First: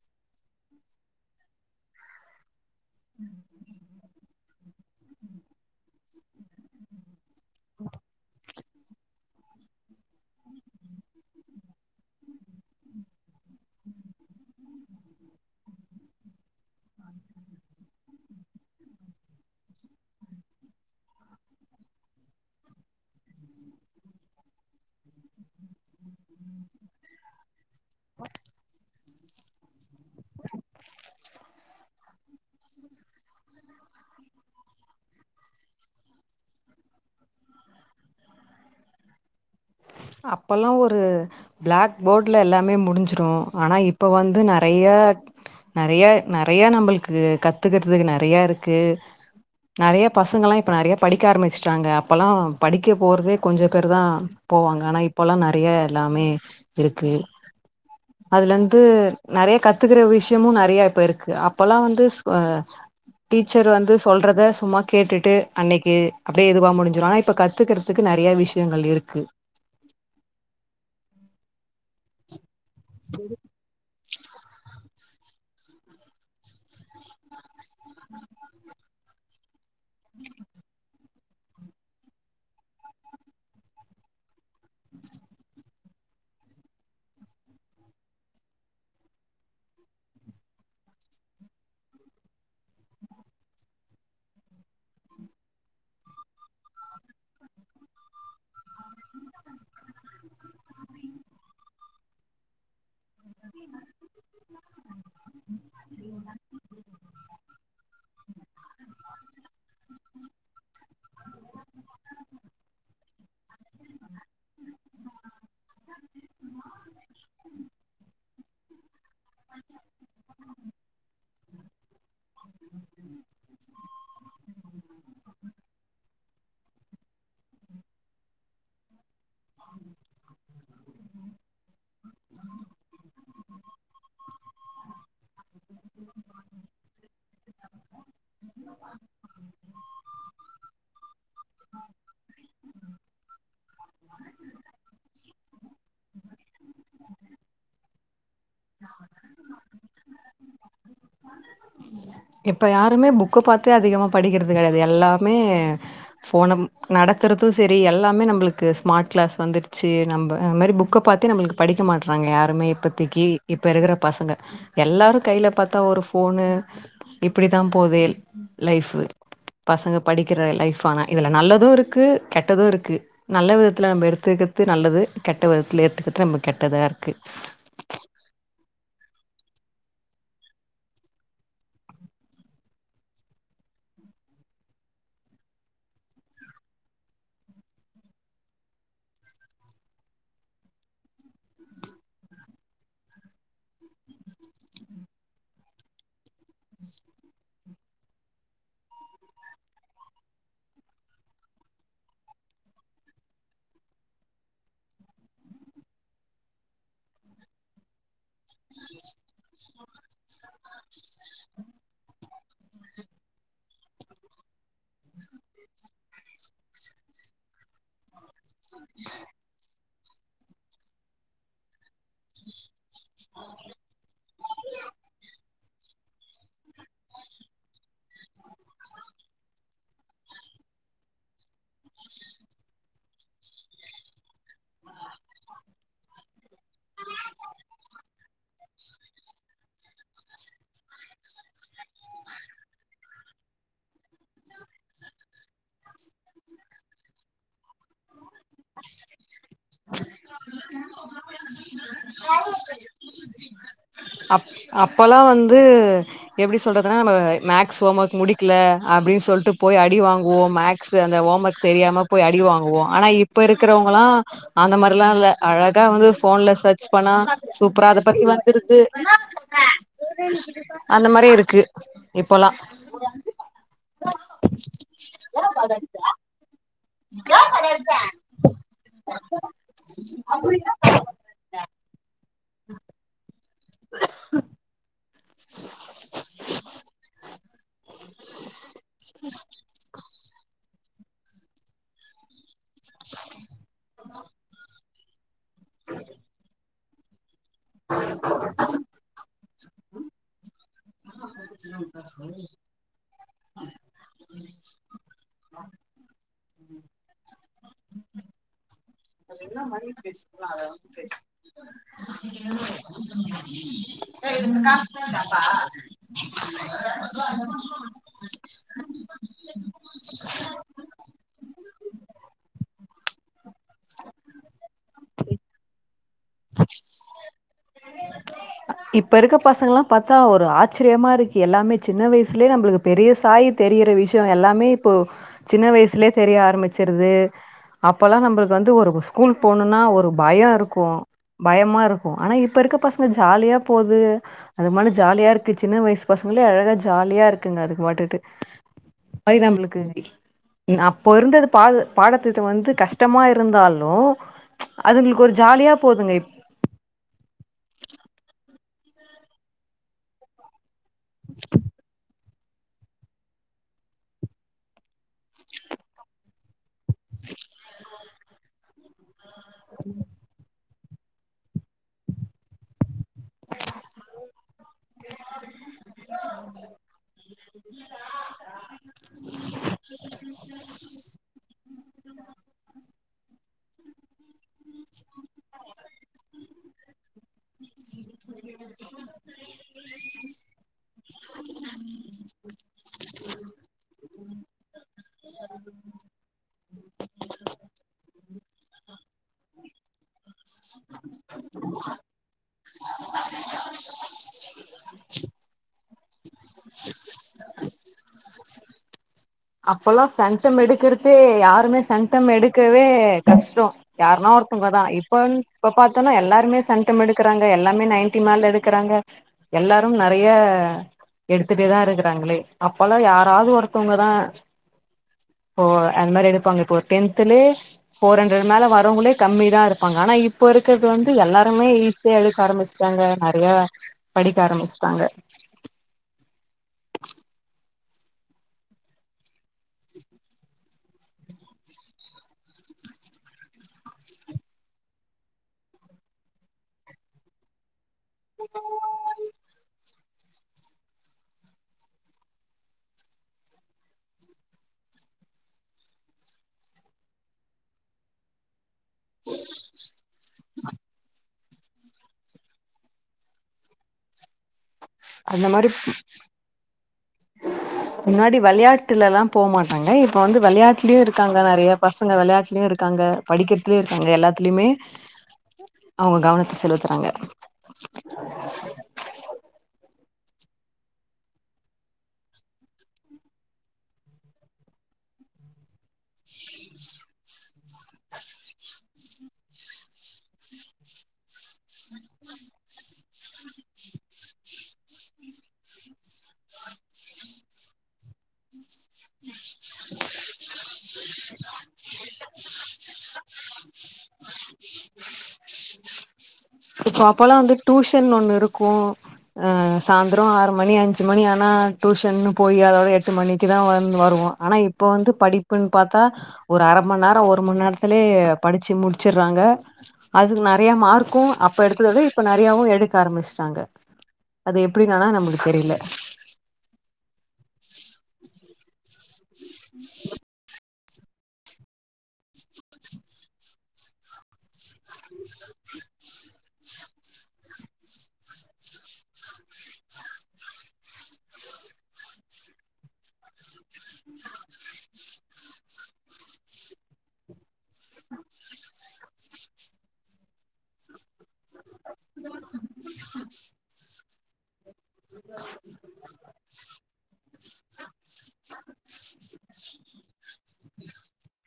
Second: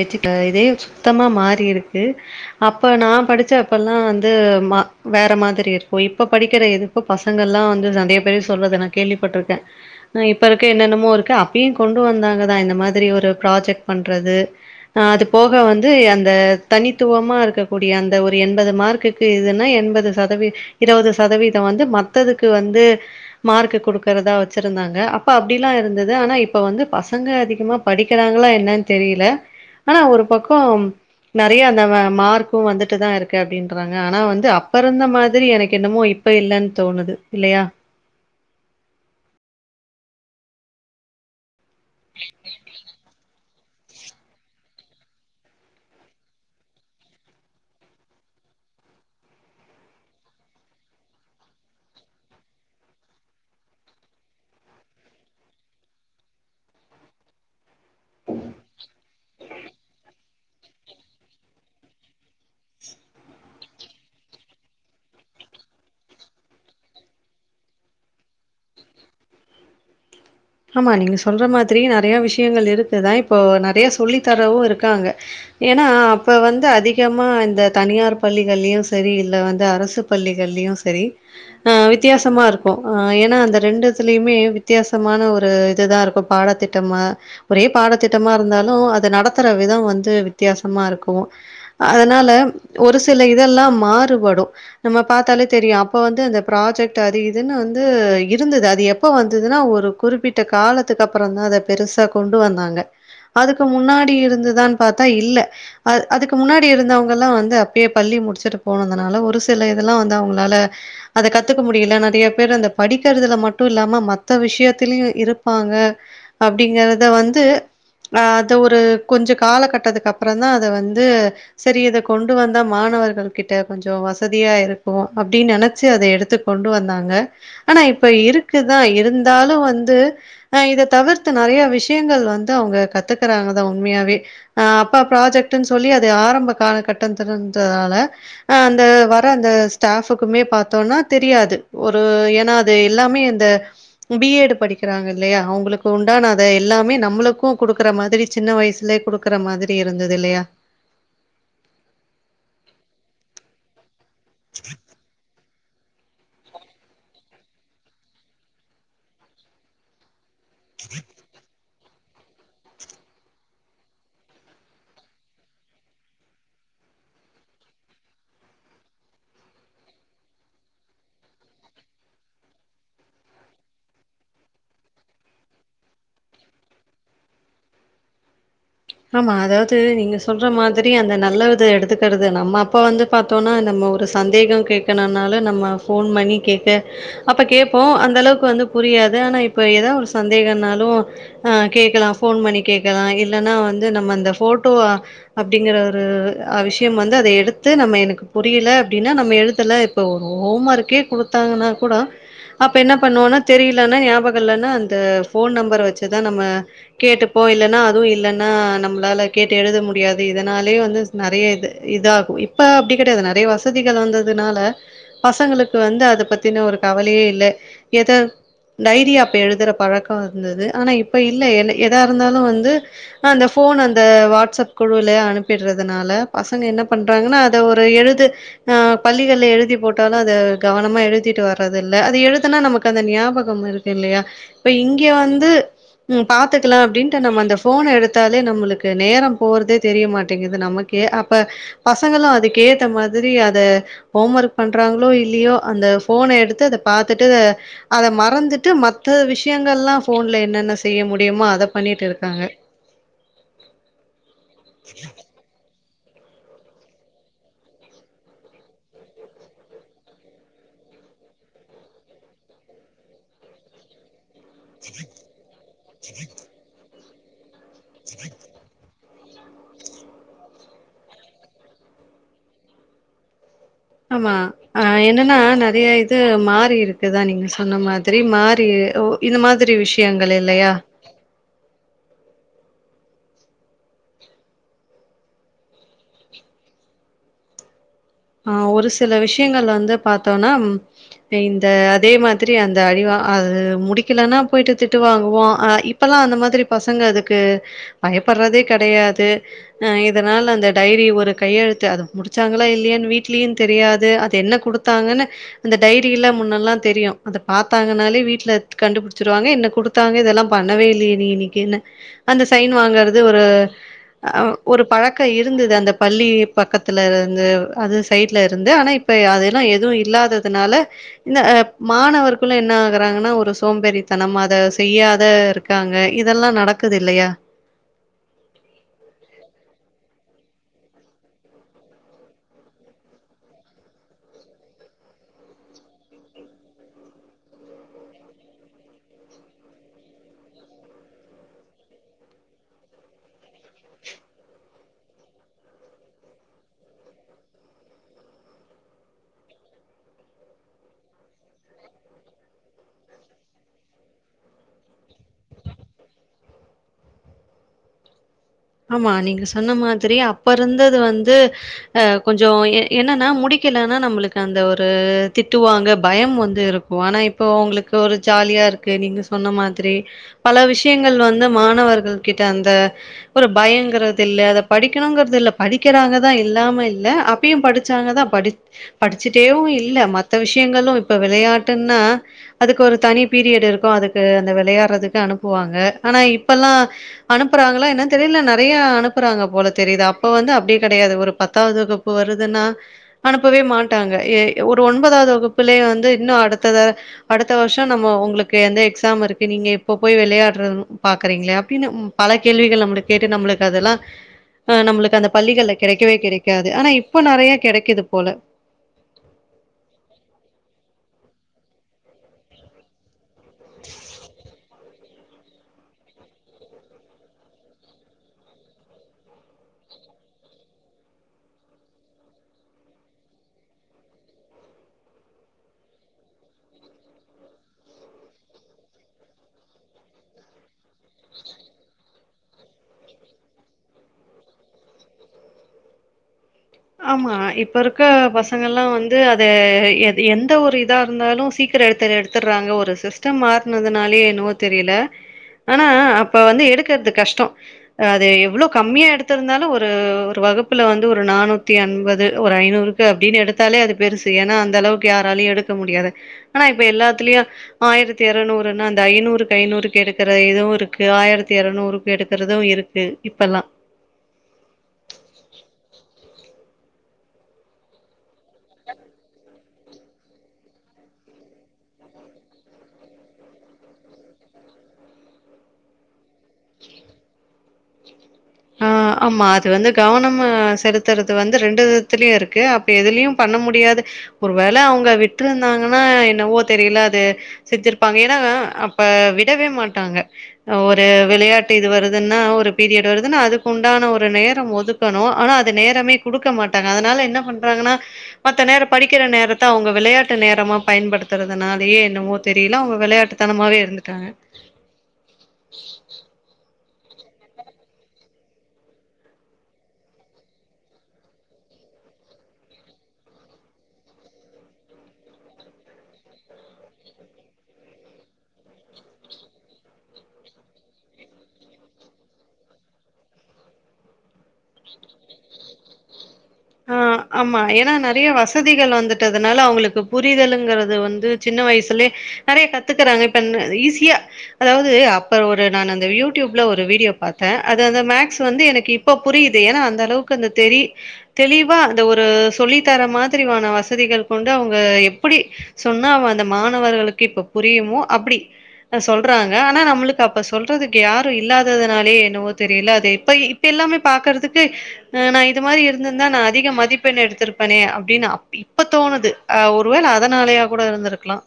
edge இதே சுத்தமா மாறி இருக்கு அப்ப நா படிச்ச இப்பல்லா வந்து வேற மாதிரி இருக்கு இப்ப படிக்கிற இதுப்ப பசங்கள் எல்லா வந்து நிறைய பேர் சொல்றது என கேள்விப்பட்டிருக்கே இப்போ இருக்க என்னென்னமோ இருக்கு அப்பயு கொண்டு வந்தாங்க தா இந்த மாதிரி ஒரு ப்ராஜெட் பண்றது ஆ அது போக வந்து அந்த தனித்துவமா இருக்கக்கூடிய அந்த ஒரு எண்பது மார்க்கு க்கு இதுன்னா எண்பது சதவீத இருபது சதவீதோ வந்து மத்ததுக்கு வந்து மார்க்க குடுக்கறதா வச்சிருந்தாங்க அப்ப அப்டியலா இருந்தது ஆனா இப்ப வந்து பசங்க அதிகமா படிக்கிறாங்களா என்னன்னு தெரியல ஆனா ஒரு பக்கோ நிறைய அந்த மார்க்கு வந்துட்டு தா இருக்கு அப்டின்றாங்க ஆனா வந்து அப்ப இருந்த மாதிரி எனக்கு என்னமோ இப்ப இல்லன்னு தோணுது இல்லையா அப்போல்லா ஒரு பிளாக் போர்டுல எல்லாமே முடிஞ்சிடு ஆனா இப் இப்போ வந்து நெறையா நறையா நறையா நம்மளுக்கு கத்துக்கறதுக்கு நறையா இருக்கு நறையா பசங்க எல்லா இப்ப நறையா படிக்க ஆரம்பிச்சுட்டாங்க அப்பல்லா படிக்க போறதே கொஞ்சோ பேரு தா போவாங்க ஆனா இப்பல்லா நெறைய எல்லாமே இருக்கு அதுலந்து நெறைய கத்துக்கிற விஷ் யமு நெறைய இப்ப இருக்கு அப்பல்லா வந்து டீச்சர் வந்து சொல்றத சும்மா கேட்டுட்டு அன்னைக்கு அப்டியே இதுவா முடிஞ்சிரு ஆனா இப்ப கத்துக்கிற் துக்கு நெறைய விஷ்யங்கள் இருக்கு ஆமா நீங்க சொல்ற மாதிரி நெறையா விஷயங்கள் இருக்கு தா இப்போ நெறையா சொல்லி தரவு இருக்காங்க ஏனா அப்ப வந்து அதிகமா இந்த தனியார் பள்ளிகள்லயு சரி இல்ல வந்து அர சு பள்ளிகள்லயு சரி ஆ வித்தியாசமா இருக்கு ஆ ஏனா அந்த ரெண்டுத்துலிமே வித்தியாசமான ஒ ரு இதுதா இருக்கு பாடத்திட்டமா ஒரே பாடத்திட்டமா இர்ந்தாலு அத நடத்துற விதோ வந்து வித்யாசமா இருக்கு அதுனால ஒரு சில இதெல்லா மாறுபடு நம்ம பாத்தாலே தெரியு அப்போ வந்து அந்த ப்ராஜெக்ட் அது இதுன்னு வந்து இருந்துது அது எப் ப வந்துதுன்னா ஒரு குறிப்பிட்ட காலத்துக்கப்பறந்தா அத பெருசா கொண்டு வந்தாங்க அதுக்கு முன்னாடி இருந்துதான் பாத்தா இல்ல அத் அதுக்கு முன்னாடி இருந்தவங்கல்லா வந்து அ ப்பயே பள்ளி முடிச்சிட்டு போனதுனால ஒரு சில இதெல்லா வந்து அவுங்ளால அத கத்துக்க முடியில நெறைய பேர் அந்த படிக்கிறதுல மட்டு இல்லாம மத்த விஷ்யத்திலயு இருப்பாங்க அப்டிங்கிறத வந்து ஆ அத ஒரு கொஞ்ச காலக்கட்டதுக்கப்பறந்தா அத வந்து செரி இத கொண்டு வந்தா மாணவர்கள் கிட்ட கொஞ்சோ வசதியா இருக்கு அப்டின் நெனச்சு அத எடுத்து கொண்டு வந்தாங்க ஆனா இப்ப இருக்குதா இருந்தாலு வந்து ஆ இத தவிர்த்து நெறைய விஷ்யங்கள் வந்து அவுங்க கத்துக்கறாங்க தா உண்மையாவே அ அப்பா ப்ராஜெக்ட்டுன் சொல்லி அது ஆரம்ப கால கட்டத்தரன்றதால ஆ அந்த வர அந்த ஸ்டாஃபுக்குமே பாத்தோன்னா தெரியாது ஒரு ஏனா அது எல்லாமே அந்த பி எடு படிக் கறாங்க இல்லயா அவுங்களுக்கு உண்டான அத எல்லாமே நம்மளுக்கு குடுக்கற மாதிரி சின்ன வய்சுலே குடு க்கற மாதிரி இருந்ததில்லயா இப்ப யாருமே புக்க பாத்தே அதிகமா படிக்கற்து கெடையாது எல்லாமே ஃபோனம் நடத்தற்து செரி எல்லாமே நம்பளுக்கு ஸ்மாட் க்ளாஸ் வந்துர்ச்சி நம்ப அது மாரி புக்க பாத்தே நம்மள்க்கு படிக்க மாட்றாங்க யாருமே இப்பத்திக்கி இப்ப இருக்கற பசங்க எல்லாரு கைல பாத்தா ஒரு ஃபோனு இப்பிடி தா போதே லைஃபு பசங்க படிக்கிற லைஃப் ஆனா இதுல நல்லது இருக்கு கெட்டது இருக்கு நல்ல விதத்துல நம்ப எடுத்துக்கிற்து நல்லது கெட்ட விதத்துல எட்த்துக்கிற்து நம்பக் கெட்டதா இருக்கு ஆமா அதாவ்து நீங்க சொல்ற மாதிரி அந்த நல்ல விதோ எடுத்துக்கறது நம்ம அப்பா வந்து பாத்தோனா நம்ம ஒரு சந்தேகம் கேக்கணுன்னாலு நம்ம ஃபோன் பண்ணி கேக்க அப்ப கேப்போ அந்தளவுக்கு வந்து புரியாது ஆனா இப்ப எதா ஒரு சந்தேகன்னாலு அ கேக்கலா ஃபோன் பண்ணி கேக்கலா இல்லன்னா வந்து நம்ம அந்த ஃபோட்டோவா அப்டிங்கற ஒரு அ விஷ்யம் வந்து அத எடுத்து நம்ம எனக்கு புரியில அப்டின்னா நம்ம எழுதல இப்ப ஒரு ஹோம் ஒர்க்கே குடுத்தாங்கனா கூட அப்ப என்ன பண்ணுவோனா தெரியிலனா ஞாபகோ இல்லன்னா அந்த ஃபோன் நம்பர் வச்சுதா நம்ம கேட்டுப்போ இல்லனா அதுவு இல்ல னா நம்ளால கேட்டு எழுத முடியாது இதனாலே வந்து நெறைய இது இதாகு இப்ப அப்டி கெடையாது நெறைய வசதிகள் வந்ததுனால பசங்களுக்கு வந்து அத பத்தின ஒரு கவலையே இல்ல எதோ டைரியா அப்ப எழுதுற பழக்கோ இருந்தது ஆனா இப்ப இல்ல என்ன எதா இருந்தாலு வந்து அந்த ஃபோனு அந்த வாட்ஸ்அப் குழுவிலயே அனுப்பிடுறதுனால பசங்க என்ன பண்றாங்கன்னா அத ஒரு எழுது னா பள்ளிகள்ல எழுதி போட்டாலு அத கவனமா எழுதிட்டு வர்றது இல்ல அத எழுதுனா நமக்கு அந்த ஞாபகம் இரு இல்லையா இப்ப இங்க வந்து ம் பாத்துக்கலா அப்டின்னுட்டு நம்ம அந்த ஃபோனை எடுத் த்தாலே நம்மளுக்கு நேரோ போறதே தெரிய மாட்டேங்குது நமக்கே அப்ப பசங்களு அதுக்கு ஏத்த மாதிரி அத ஹோம் ஒர்க் பண்றாங்களோ இல்லீயோ அந்த ஃபோன எடுத்து அத பாத்துட்டு அத மறந்துட்டு மற்ற விஷயங்கள்லா ஃபோன்ல என்னென்ன செய்ய முடியுமோ அத பண்ணிட்டு இருக்காங்க அப் அப்பல்லா வந்து எப்டி சொல்றதுனா நம்ம மேக்ஸ் ஹோம் ஒர்க் முடிக்கல அப்டின்னு சொல்ட்டு போய் அடி வாங்குவோ மேக் ஸ் அந்த ஹோம் ஒர்க் தெரியாம போய் அடிவாங்குவோ ஆன இப் இப்ப இருக்கிறவுங்காலா அந்த மாரிலா இல்ல அழகா வந்து ஃபோன்ல சர் ச்சு பண்ணா சூப்பரா அத பத்தி வந்துருது அந்த மாதிரி இருக்கு இப்போல்லா ஆமா ஆ என்னன்னா நெறைய இது மாறி இருக் இதா நீங்க சொன்ன மாதிரி மாறியே ஓ இந்த மாதிரி விஷயங்கள் இல்லையா ஆ ஒரு சில விஷயங்கள் வந்து பாத்தோ நம் இந்த அதே மா திரி அந்த அழிவா அது முடிக்கலன்னா போயிட்டு திட்டு வாங்குவோ அ இப்பெல்லா அந்த மாதிரி பசங்க அதுக்கு து பயப்படுறதே கெடையாது அ இதனால அந்த டைரி ஒரு கையெழுத்து அத முடிச்சாங்களா இல்லையான்னு வீட்லயு தெரியாது அது என்ன குடுத்தாங்கன்னு அந்த டைரியில்லா முன்னெல்லா தெரியு அத பாத்தாங்கன்னாலே வீட்ல கண்டுபிடிச்சிருவாங்க என்ன குடுத்தாங்க இதெல்லா பண்ணவே இல்லையே நீ இன்னைக்கினு அந்த சைன் வாங்காதது ஒரு அ ஒரு பழக்க இருந்தது அந்த பள்ளி பக்கத்துல இருந்து அது சைட்ல இருந்து ஆனா இப்ப அதெலா எதுவு இல்லாததுனால இந்த மாணவர்களு என்னா ஆகுறாங்கனா ஒரு சோம்பேறித்தனம் அத செய்யாத இருக் க்காங்க இதெலா நடக்குது இல்லயா இப்ப இருக்க பசங்காலா பாத்தா ஒரு ஆச்சரியமா இருக்கு எல்லாமே சின்ன வயசுலே நம்ளுக்கு பெரிய சாயி தெரிற விஷயொ எல்லாமே இப்போ சின்ன வயசுலயே தெரிய ஆரம்பிச்சிரு அப்போலா நம்மளுக்கு வந்து ஒரு ஸ்கூல் போணுனா ஒரு பயோ இருக்கு பயமாருக்கு ஆனா இப்ப இருக்க பசங்க ஜாலியா போது அது மட்டு ஜாலியாருக்கு சின்ன வயசு பசங்களே அழகா ஜாலியா இருக்குங்க அதுக்கு மட்டுட்டு வாய்தா உங்களுக்கு அப்போ இருந்தது பாது பாடத்திட்டோ வந்து கஷ்டமா இருந்தாலு அதுங்களுக்கு ஒரு ஜாலியா போதுங்க இப் ஆமா நீங்க சொன்ன மாதிரி அப்ப இருந்தது வந்து அ கொஞ்சோ என்னன்னா முடிக்கலனா நம்ளுக்கு அந்த ஒரு திட்டு வாங்க பயம் வந்து இருக்கு போ ஆனா இப்போ அவுங்களுக்கு ஒரு ஜாலியா இருக்கு நீங்க சொன்ன மாதிரி பல விஷ் ஷியங்கள் வந்து மாணவர்கள் கிட்ட அந்த ஒரு பயங்கிறது இல்ல அத படிக்கணுங்றது இல்ல படிக்கிறாங்கதா இல்லாம இல்ல அப் இப்பயு படிச்சாங்கதா படி படிச்சுட்டேவூ இல்ல மத்த விஷயங்களு இப்ப வெளையாட்டுன்னா அதுக்கு ஒரு தனி பீரியட் இருக்கு அதுக்கு அந்த வெளயாடறதுக்கு அனுப்புவாங்க ஆனா இப்பல்லா அனுப்புறாங்ளா என்னன் தெரில நெறைய அனுப் புறாங்க போல தெரியுது அப்ப வந்து அப்டி கெடையாது ஒரு பத்தாவது வகுப்பு வருதுனா அனுப்பவே மாட்டாங்க எ ஒரு ஒன்பதாவ்து வகுப்புலே வந்து இன்னு அடுத்த த அடுத்த வருஷோ நம்ம உங்குளுக்கு வந்து எக்ஸாமிருக்கு நீங்க இப்ப போய் விளயாட்றதுன் பாக்குறீங்ளே அப்டின்னு ம் பல கேள்விகள் நம்மள கேட்டு நம்ப்ளுக்கு அதெலா ஆ நம்ளுக்கு அந்த பள்ளிகள்ல கெடைக்கவே கெடைக்காது ஆனா இப்போ நெறைய கெடைக்குது போல அப்பல்லா சென்டெம் எடுக்கறதே யாருமே சென்டெம் எடுக்கவே கஷ்டோ யாருனா ஒருத்தவங்கதா இப்ப வ இப்ப பாத்தோனா எல்லாருமே செண்டெம் எடுக்றாங்க எல்லாமே நைன்டி மேல எடுக்கறாங்க எல்லாரு நெறைய எடுத்துட்டேதா இருக்கறாங்களே அப்பல்லா யாராவ்து ஒருத்தவ்ங்கதா ஓ அந்த மாரி எடுப்பாங்க இப்போ டென்த்துலே ஃபோர் ஹண்ட்ரடு மேல வரவங்களே கம்மிதா இருப்பாங்க ஆனா இப்போ இருக்கிற்து வந்து எல்லாருமே டே எடுக்க ஆரம்பிச்சுட்டாங்க நெறைய படிக்க ஆரம்பிச்சுட்டாங்க ஆமா இப்ப இருக்க பசங்கலா வந்து அத எ எந்த ஒரு இதா இருந்தாலு சீக் தர் எடுத்தத எடுத்துற்றாங்க ஒரு சிஸ்டம் மாற்னதுனாலயே என்னவோ தெரியல ஆனா அப்ப வந்து எடுக்கற்து கஷ்டோ அது எவ்ளோ கம்மியா எடுத்திருந்தாலு ஒரு ஒரு வகுப்புல வந்து ஒரு நானூ த்தி என்பது ஒரு ஐநூறுக்கு அப்டினு எடுத்தாலே அது பெருசு ஏனா அந்தளவுக்கு யாராலயு எடுக்க முடியாது ஆனா இப்ப எல்லாத்துலியு ஆயிரத்தி எரநூறுன்னா அந்த ஐநூறுக்கு ஐநூறுக்கு எடுக்குற இதுவு இருக்கு ஆயிரத்தி எரநூறுக் எடுக்கறது இருக் கு இப்பெல்லா அந்த மாரி முன்னாடி வெளையாட்டுலலா போமாட்டாங்க இப்ப வந்து வெளையாட்லியு இருக்காங்க நெறைய பசங்க வெளையாட்லியு இருக்காங்க படிக்கற்த்லியு இருக்காங்க எல்லாத்துலயுமே அவுங்க கவனத்த செலுத்துறாங்க ஆ ஆமா அது வந்து கவனமா செலுத்துறது வந்து ரெண்டு விதத்துலியு இருக்கு அப் ப எதுலியும் பண்ண முடியாது ஒரு வேல அவுங்க விட்ருந்தாங்கனா என்னவோ தெரில அது செஞ்சிருப்பாங்க ஏனா அப்ப விடவே மாட்டாங்க ஒரு விளையாட்டு இது வருதுன்னா ஒரு பீரியட் வரு துலா அதுக்கு உண்டான ஒரு நேரம் ஒதுக்கணும ஆனா அது நேரமே குடுக்க மாட்டாங்க அதனால என்ன பண்றாங்கனா மத்த நேரம் படிக்கிற நேரத்த அவுங்க விளையாட்டு நேரமா பயன்படுத்துறதுனாலயே என்னமோ தெரியல அவுங்க விளையாட்டுத்தனமாவே இருந்துட்டாங்க இப்போ அப்பல்லா வந்து டூஷன் ஒண்ணு இருக்கு அ சாந்திரோ ஆறு மணி அஞ்சு மணி ஆனா டூஷன்னு போய் அதோட எட்டு மணிக்குதா வந் வருவோ ஆனா இப்ப வந்து படிப்புன்ன பாத்தா ஒரு அர மண் நேரோ ஒரு மண் நேர்த்துலே படிச்சு முடிச்சிற்றாங்க அதுக்கு நெறைய மார்க்கு அப்ப எடுத்தத விட இப்ப நெறையவு எடுக்க ஆரம்பிஷ்ட்டாங்க அது எப்டின் ஆனா நம்மளுக்கு தெரியில ஆ ஆமா ஏனா நெறைய வசதிகள் வந்துட்டதுனால அவுங்களுக்கு புரிதலுங்கறது வந்து சின்ன வயசுலே நெறைய கத்துக்குறாங்க இப்ப ஈஸியா அதாவது அப்ப ஒரு நான் அந்த யூடியூப்ல ஒரு வீடியோ பாத்தே அது அந்த மேக்ஸ் வந்து எனக்கு இ ப்போ புரியுது ஏனா அந்த அளவுக்கு அந்த தெரி தெளிவா அந்த ஒரு சொல்லி தர மாதிரிவான வசதிகள் கொண்டு அவுங்க எப்படி சொன்னா அவ அந்த மாணவர்களுக்கு இப்ப புரியுமோ அப்படி னா சொல்றாங்க ஆனா நம்புளுக்கு அப்ப சொல் றதுக்கு யாரோ இல்லாததுனாலயோ என்னவோ தெரியுல அது இப்ப இப்ப எல்லாமே பாக்குறதுக்கு அ நா இது மாதிரி இருந்திருந்தா நா அதிக மதி ப்பெண் எடுத்திருப்பனே அப்டீன்னு அப் இப்ப தோணுது ஒருவேள அதனாலயா கூட இருந்திருக்கலா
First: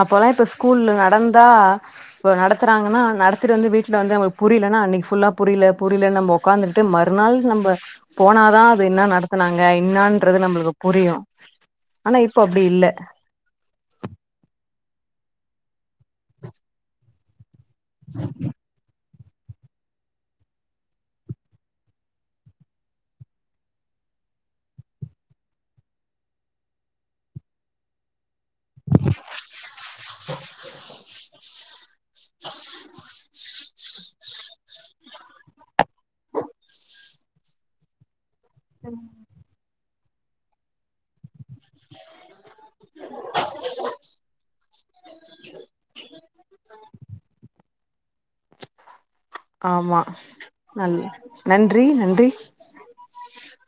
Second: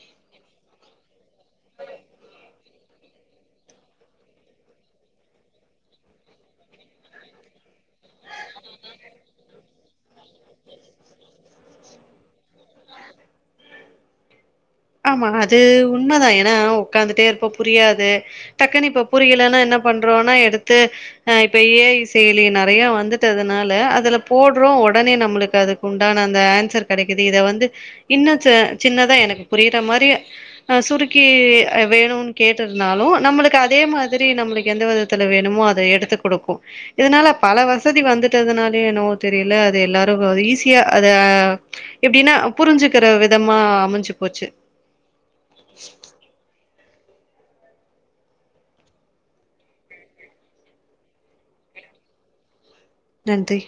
அப்பல்லா இப்ப ஸ்கூல்ல நடந்தா இப்போ நடத்துறாங்கன்னா நடத்திட்டு வந்து வீட்ல வந்து அவுங்குளுக்கு புரியலன்னா அன்னிக்கு ஃபுல்லா புரியுல புரியுல நம்போ ஒக்காந்துட்டு மறுநாள் நம்ப போனாதா அது இன்னா நடத்துனாங்க இன்னான்றது நம்புளுக்கு புரியு ஆனா இப்போ அப்டி இல்ல ஆமா அது உண்மதா ஏன்னா ஒக்காந்துட்டே இருப்போ புரியாது டக்குன்னு இப்போ புரியலைன்னா என்ன பண்றோனா எடுத்து அ இப்ப ஏ ஐ செயலி நறையா வந்துட்டதுனால அதுல போடுறோ ஒடனே நம்புளுக்கு அது உண்டான அந்த ஆன்சர் கெடைக்குது இத வந்து இன்னு சின்னதா எனக்கு புரிற மாரியே அ சுருக்கி வேணுன்னு கேட்டிருந்தாலு நம்புளுக்கு அதே மாதிரி நம்முளுக்கு எந்த வித பக்கத்துல வேணுமோ அத எடுத்து குடுக்கு இதனால பல வசதி வந்துட்டதுனாலயோ என்னவோ தெ அது எல்ல அது எல்லாரு ஈஸியா அத எப்டினா புரிஞ்சுக்கிற விதமா அமஞ்சு [inaudible] ஆமா நல் நன்றி நன்றி நன்றி